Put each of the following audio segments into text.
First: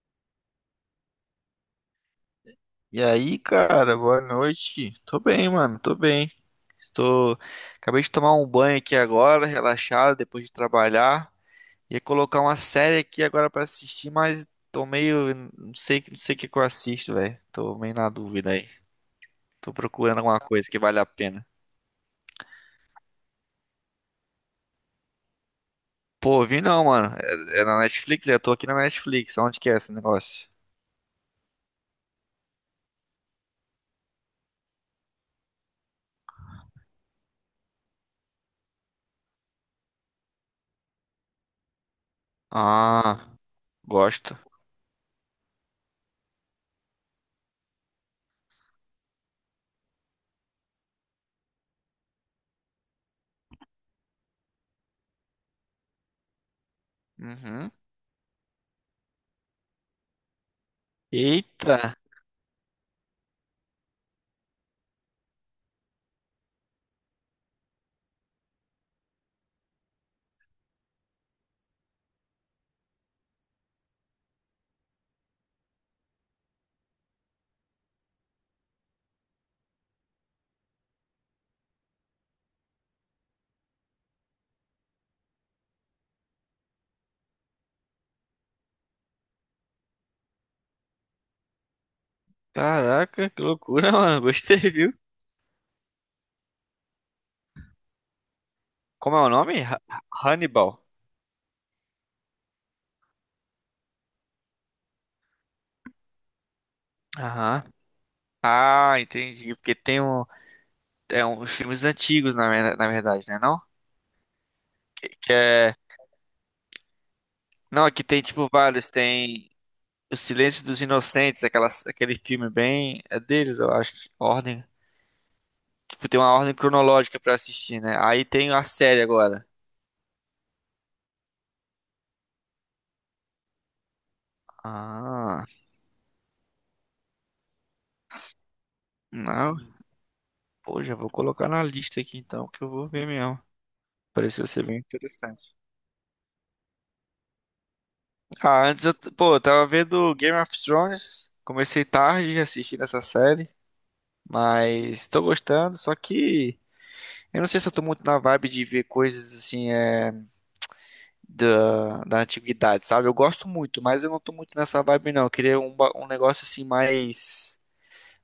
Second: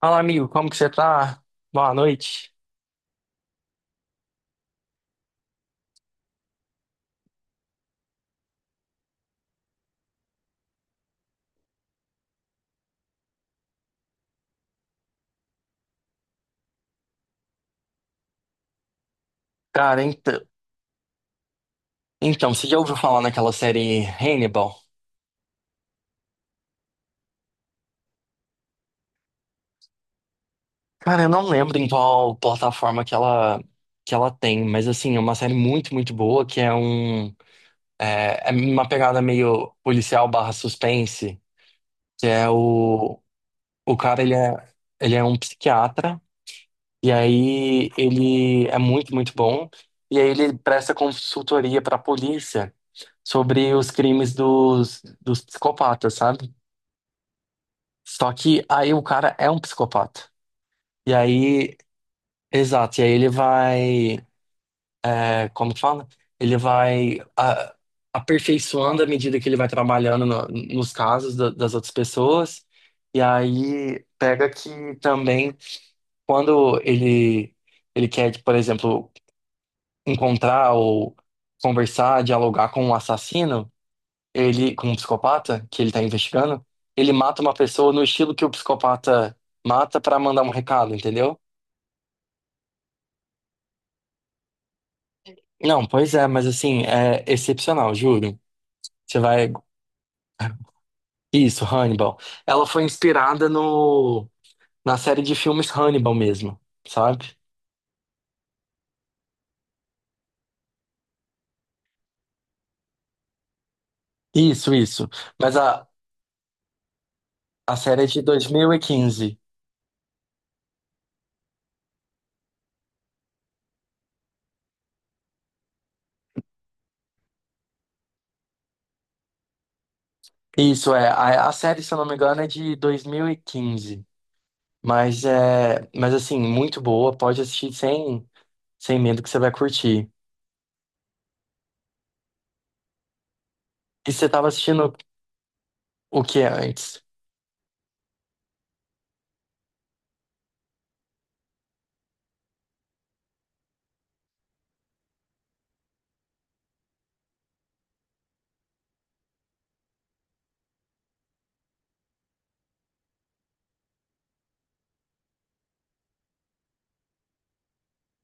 Fala, amigo, como que você tá? Boa noite. E aí, cara, boa noite. Tô bem, mano, tô bem. Estou. Acabei de tomar um banho aqui agora, relaxado, depois de trabalhar. Ia colocar uma série aqui agora pra assistir, mas tô meio. Não sei, não sei o que que eu assisto, velho. Tô meio na dúvida aí. Tô Cara, procurando alguma então, coisa que vale a pena. então, você já ouviu falar naquela série Hannibal? Pô, vi não, mano. É na Netflix? É, eu tô aqui na Netflix. Onde que é esse negócio? Cara, eu não lembro em qual plataforma que ela tem, mas assim, é uma série muito, muito boa, que é uma pegada meio policial barra suspense, que é o, Ah, o cara, ele gosto. é, ele é um psiquiatra, e aí ele é muito, muito bom, e aí ele presta consultoria pra polícia sobre os crimes dos psicopatas, sabe? Uhum. Só que aí o cara é um psicopata. E aí, Eita, exato, e aí ele vai, é, como que fala? Ele vai aperfeiçoando à medida que ele vai trabalhando nos casos das outras pessoas. E aí pega que também quando ele quer, tipo, por exemplo, encontrar ou conversar, dialogar com um assassino, ele com um psicopata que ele está investigando, ele mata uma pessoa no estilo que o psicopata mata para mandar um recado, entendeu? caraca, que loucura, mano. Gostei, viu? Não, pois é, mas assim, é excepcional, juro. Como Você é o vai. nome? Hannibal. Isso, Hannibal. Ela foi inspirada no... na série de filmes Hannibal mesmo, sabe? Aham. Ah, entendi. Porque tem um, os filmes antigos, na verdade, né? Não? Isso, Que isso. Mas é, a não, série aqui é de tem dois tipo mil e vários. quinze, Tem O Silêncio dos Inocentes, aquele filme bem. É deles, eu acho. Ordem. Tipo, tem uma ordem cronológica pra assistir, né? Aí tem a série agora. Isso, é. A série, se eu não me engano, é de 2015. Mas Ah, é. Mas assim, muito boa. Pode assistir sem medo que você vai não. curtir. Pô, já vou colocar na lista aqui então, que eu vou ver mesmo. E você Pareceu tava ser bem assistindo interessante. o que antes? Ah, antes pô, eu tava vendo Game of Thrones, comecei tarde assistindo essa série, mas tô gostando, só que eu não sei se eu tô muito na vibe de ver coisas assim, é, da antiguidade, sabe? Eu gosto muito, mas eu não tô muito nessa vibe não, eu queria um negócio assim mais,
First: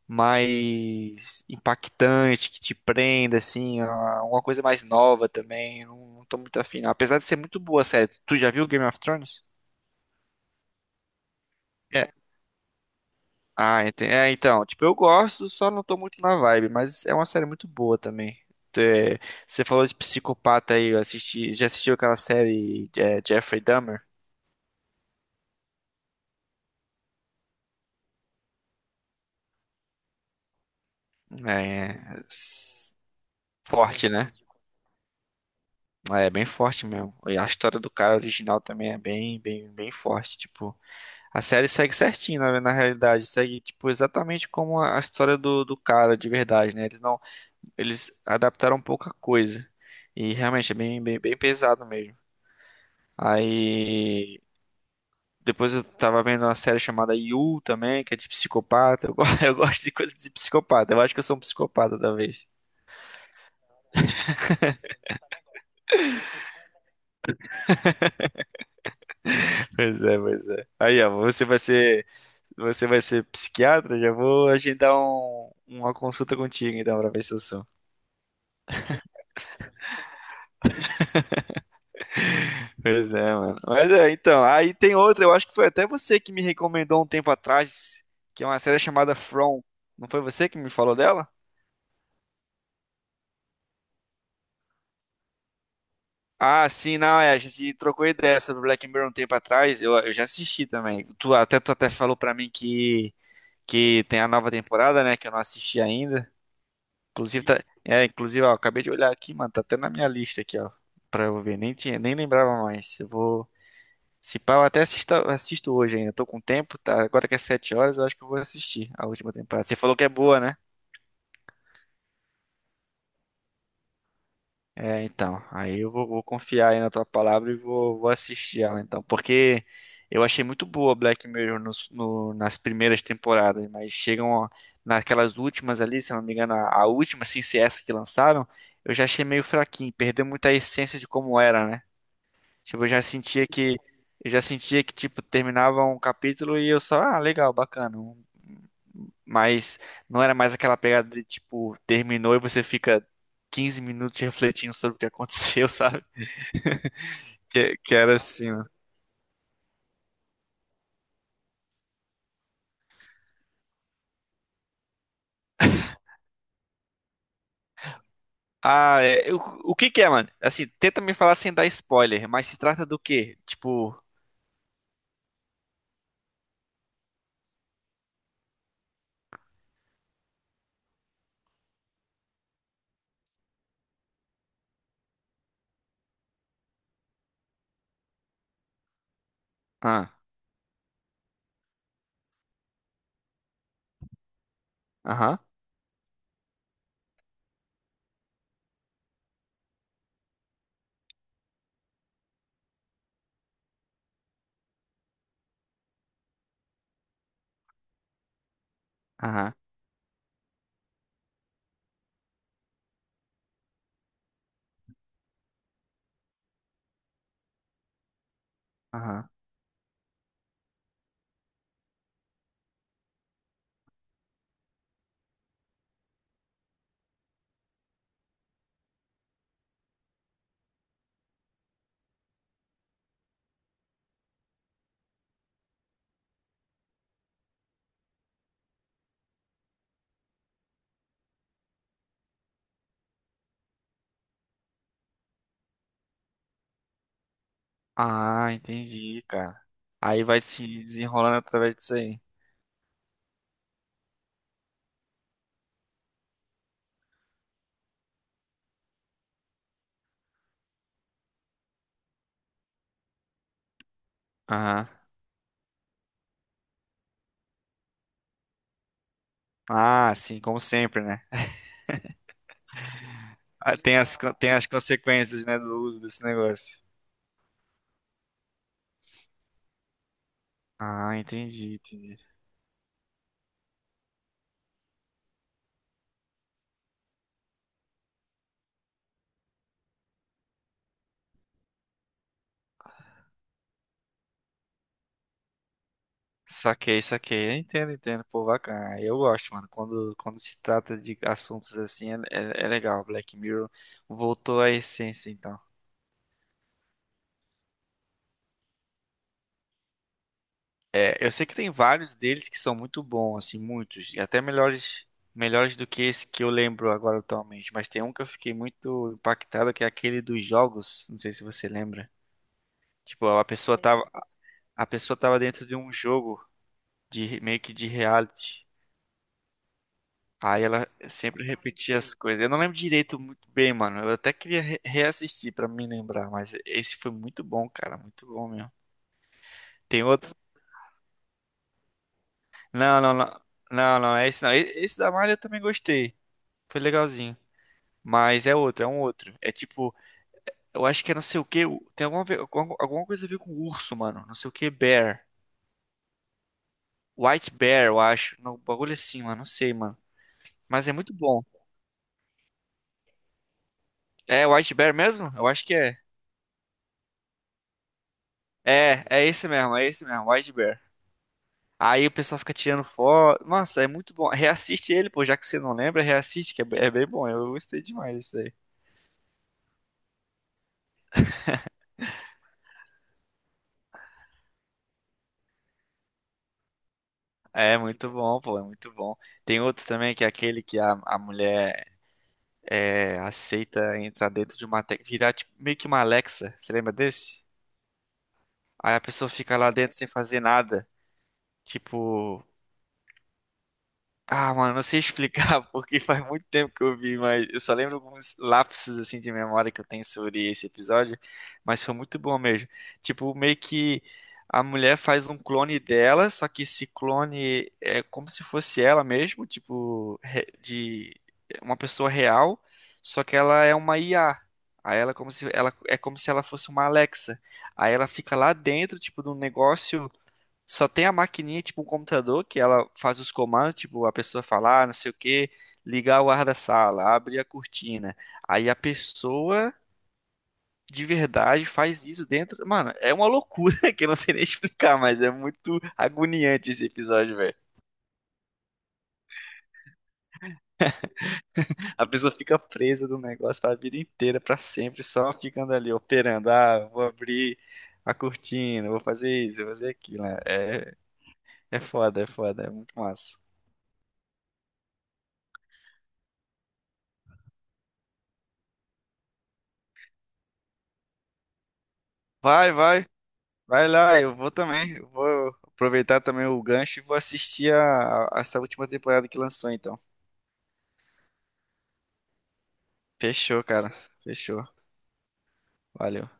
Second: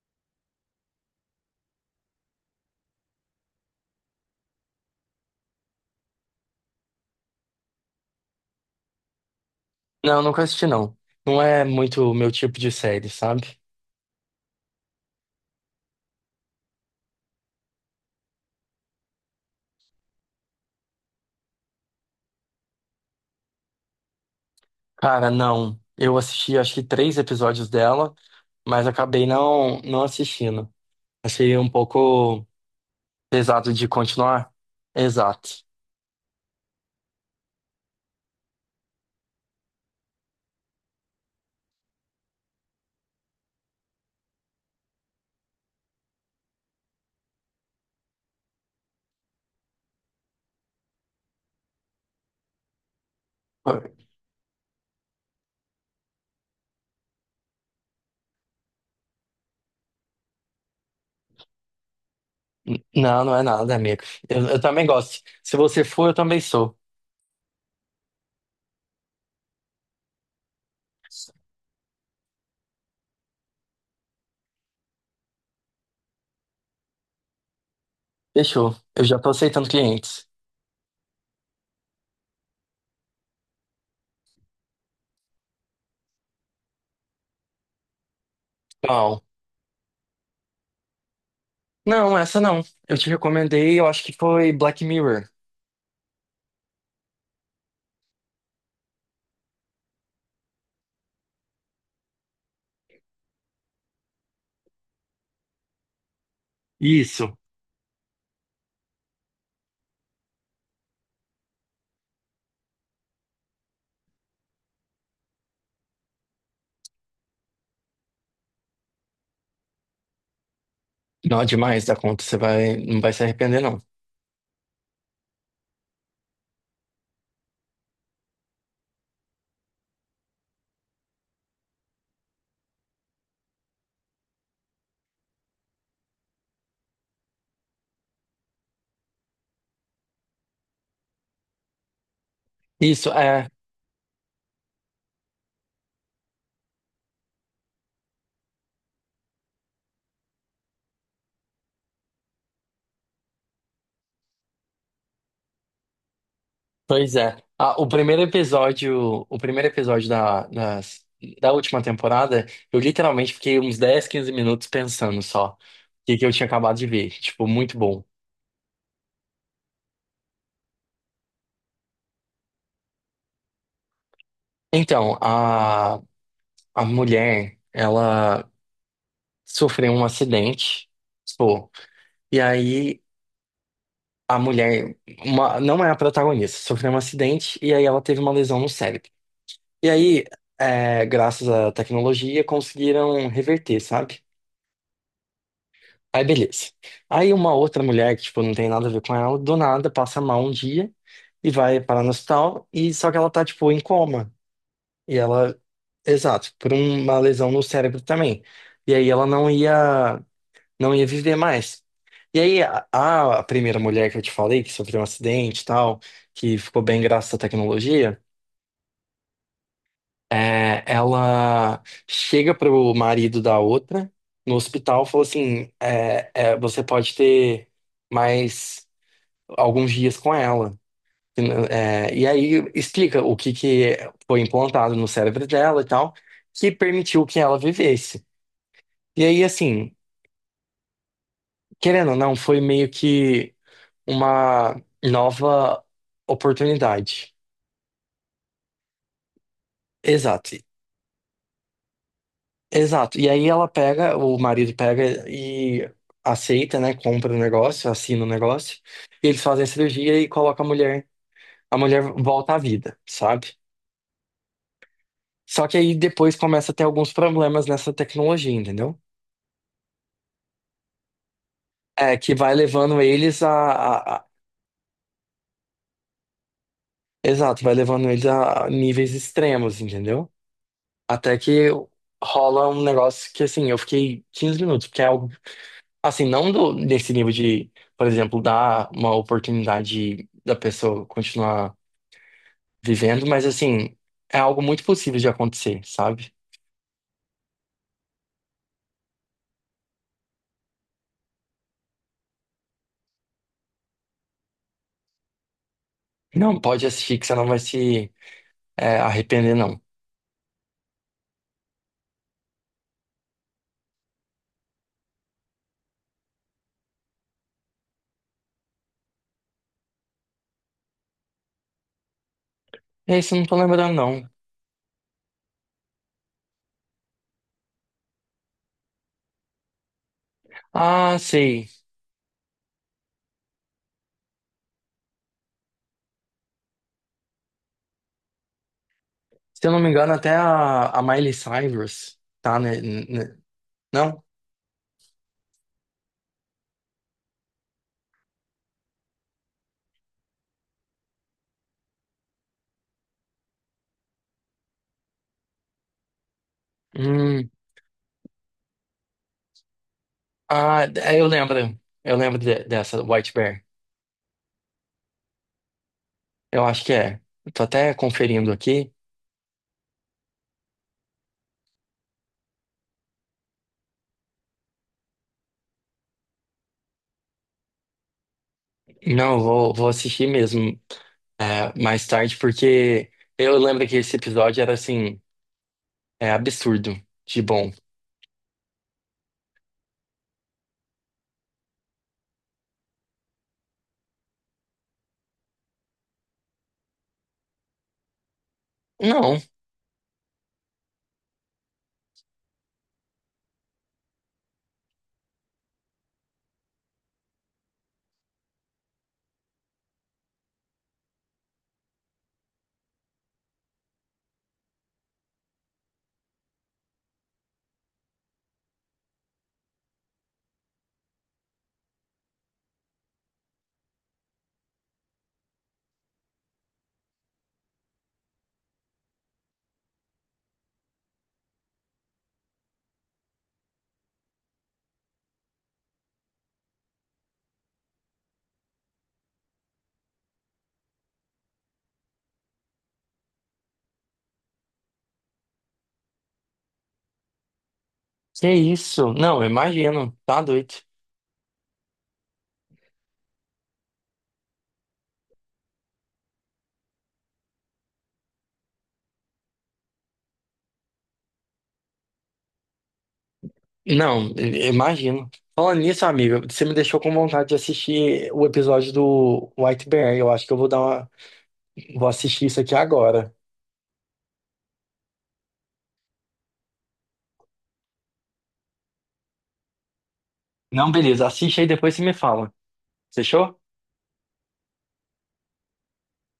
mais impactante, que te prenda, assim, uma coisa mais nova também, eu não tô muito afim, não. Apesar de ser muito boa a série, tu já viu Game of Thrones? Não, nunca assisti, não. Não é muito o meu tipo de série, sabe? Ah, é, então, tipo, eu gosto, só não tô muito na vibe, mas é uma série muito boa também. É, você falou de psicopata aí, já assistiu aquela série é, Jeffrey Dahmer? Cara, não. Eu assisti acho que três episódios dela, mas acabei não assistindo. Achei um É, pouco s- pesado de forte, né? continuar. Exato. É bem forte mesmo. E a história do cara original também é bem, bem, bem forte. Tipo, a série segue certinho, na realidade, segue tipo exatamente como a história do cara de verdade, né? Eles não, eles adaptaram pouca coisa. E realmente é bem, bem, bem pesado mesmo. Aí depois eu tava vendo uma série chamada You também, que é de psicopata. Eu gosto de coisa de psicopata. Eu acho que eu sou um psicopata, talvez. Não, não é nada, amigo. Eu também gosto. Se você for, eu também sou. Pois é, pois é. Aí, ó, você vai ser psiquiatra? Já vou agendar uma consulta contigo, então, pra ver se eu sou. Fechou. Eu já tô aceitando clientes. Pois é, mano. Mas é, então, aí tem outra, eu acho que foi até você que me recomendou um tempo atrás, que é uma série chamada Não. From. Não foi você que me falou dela? Não, essa não. Eu te recomendei, eu acho que foi Black Mirror. Ah, sim, não, é, a gente trocou ideia sobre Black Mirror um tempo atrás, eu já assisti também. Tu até falou pra mim que tem a nova temporada, né, que eu não assisti ainda. Isso. Inclusive, tá, inclusive, ó, acabei de olhar aqui, mano, tá até na minha lista aqui, ó, pra eu ver, nem tinha, nem lembrava mais. Eu vou, se pá, eu até assisto hoje ainda, tô com tempo, tá, agora que é 7 horas, eu acho que eu vou assistir a última temporada. Você falou que é boa, né? Não, é demais da conta. Você vai, não vai se arrepender, não. É, então, aí eu vou confiar aí na tua palavra e vou assistir ela, então, porque eu achei muito boa Black Mirror nas primeiras temporadas, mas chegam ó, naquelas últimas ali, se eu não me engano, a última, assim, se essa que lançaram, eu já achei meio fraquinho, perdeu muita essência de como era, né? Tipo, eu já Isso, sentia é. que eu já sentia que tipo terminava um capítulo e eu só, ah, legal, bacana. Mas não era mais aquela pegada de tipo terminou e você fica 15 minutos refletindo sobre o que aconteceu, sabe? Pois é. Que, Ah, o que era primeiro assim, mano. episódio, o primeiro episódio da última temporada, eu literalmente fiquei uns 10 15 minutos pensando só o que que eu tinha acabado de ver. Tipo, muito bom. Ah, é, o que que é, mano? Assim, tenta me falar sem dar spoiler, mas se trata do quê? Tipo, Então, a mulher, ela sofreu um acidente, pô, e aí a mulher, não é a protagonista, sofreu um acidente e aí ela teve uma lesão no cérebro. E ah, aí, é, graças à tecnologia, conseguiram reverter, sabe? aham, Aí beleza. Aí uma outra mulher que, tipo, não tem nada a ver com ela, do nada passa mal um dia e vai parar no hospital, e só que ela tá, tipo, em coma. E ela, exato, por uma lesão no cérebro também. E aí ela aham, não ia viver mais. E aí a primeira mulher que eu te falei, que sofreu um acidente e tal, que ficou bem graças à tecnologia, aham. é, ela chega pro marido da outra no hospital, falou assim, você pode ter mais alguns dias com ela. É, e aí explica o que que foi implantado no cérebro dela e tal, que permitiu que ela vivesse. E aí, assim, querendo ou não, foi meio que uma nova oportunidade. Ah, entendi, cara. Aí vai Exato. se desenrolando através disso aí. Exato. E aí ela pega, o marido pega e aceita, né? Compra o negócio, assina o negócio. E eles fazem a cirurgia e colocam a mulher. A mulher volta à vida, sabe? Aham. Só que aí depois começa a ter alguns problemas nessa tecnologia, entendeu? Ah, sim, como sempre, né? É, que vai levando eles a, Ah, a- a- tem as consequências, né, do uso desse negócio. Exato, vai levando eles a níveis extremos, entendeu? Ah, Até que entendi, entendi. rola um negócio que, assim, eu fiquei 15 minutos, porque é algo. Assim, não do, desse nível de, por exemplo, dar uma oportunidade da pessoa continuar vivendo, mas assim, é algo muito possível de acontecer, sabe? Saquei, saquei. Eu entendo, entendo. Pô, bacana. Ah, eu gosto, mano. Quando se trata de assuntos assim, é legal. Black Mirror voltou à essência, então. Não, pode assistir que você não vai se arrepender, não. É, eu sei que tem vários deles que são muito bons, assim, muitos. E até melhores do que esse que eu lembro agora atualmente. Mas tem um que eu fiquei muito impactado, que é aquele dos jogos. Não sei se você lembra. É Tipo, isso, eu a não tô pessoa lembrando, tava, não. a pessoa tava dentro de um jogo. De meio que de reality. Aí ela Ah, sempre sei. repetia as coisas. Eu não lembro direito muito bem, mano. Eu até queria reassistir pra me lembrar, mas esse foi muito bom, cara, muito bom mesmo. Se eu não me Tem engano, até outro? A Miley Cyrus tá, né? Não, não, não. Não, não, Não? é esse não. Esse da Malha eu também gostei. Foi legalzinho. Mas é um outro. É tipo, eu acho que é não sei o que. Tem alguma, alguma coisa a ver com urso, mano. Não sei o que, bear. Hum, White Bear, eu acho. Não, bagulho assim, mano. Não sei, mano. ah, Mas é muito é, eu bom. lembro. Eu lembro dessa White Bear. É White Bear mesmo? Eu acho que é. Eu acho que é. Eu tô até conferindo aqui. É, é esse mesmo, White Bear. Aí o pessoal fica tirando foto. Nossa, é muito bom. Reassiste ele, pô, já que você não lembra, reassiste, que é bem bom. Eu gostei demais disso daí. Não, vou assistir mesmo mais tarde, porque eu lembro que esse episódio era assim, é absurdo de bom. É muito bom, pô, é muito bom. Tem outro também que é aquele que a mulher aceita entrar dentro de uma, virar tipo, meio que uma Alexa. Você lembra desse? Aí a pessoa Não, fica lá dentro sem fazer nada. Tipo. Ah, mano, não sei explicar porque faz muito tempo que eu vi, mas eu só lembro alguns lapsos assim de memória que eu tenho sobre esse episódio, mas foi muito bom mesmo. Tipo, meio que a mulher faz um clone dela, só que esse clone é como se fosse ela mesmo, tipo, de uma pessoa real, só que ela é uma IA. Aí ela é como se ela fosse uma Alexa. Aí ela fica lá dentro, tipo, de um negócio só tem a maquininha, tipo um computador, que ela faz os comandos, tipo a pessoa falar, não sei o que ligar o ar da sala, abrir a cortina. Aí a pessoa de verdade faz isso dentro. Mano, é uma loucura que eu não sei nem explicar, mas é muito agoniante esse episódio, velho. que isso? Não, eu imagino, tá doido. A pessoa fica presa no negócio a vida inteira, pra sempre, só ficando ali operando. Ah, vou abrir a cortina, vou fazer isso, vou fazer aquilo, né? É, é foda, é foda, é muito massa. Não, eu imagino. Falando nisso, amigo, você me deixou com vontade de assistir o episódio do White Bear. Eu acho que eu vou dar uma, vou assistir isso Vai, aqui vai. agora. Vai lá, eu vou também. Eu vou aproveitar também o gancho e vou assistir essa última temporada que lançou, então. Não, beleza, assiste aí depois você me fala. Fechou? Fechou, cara. Fechou. Valeu.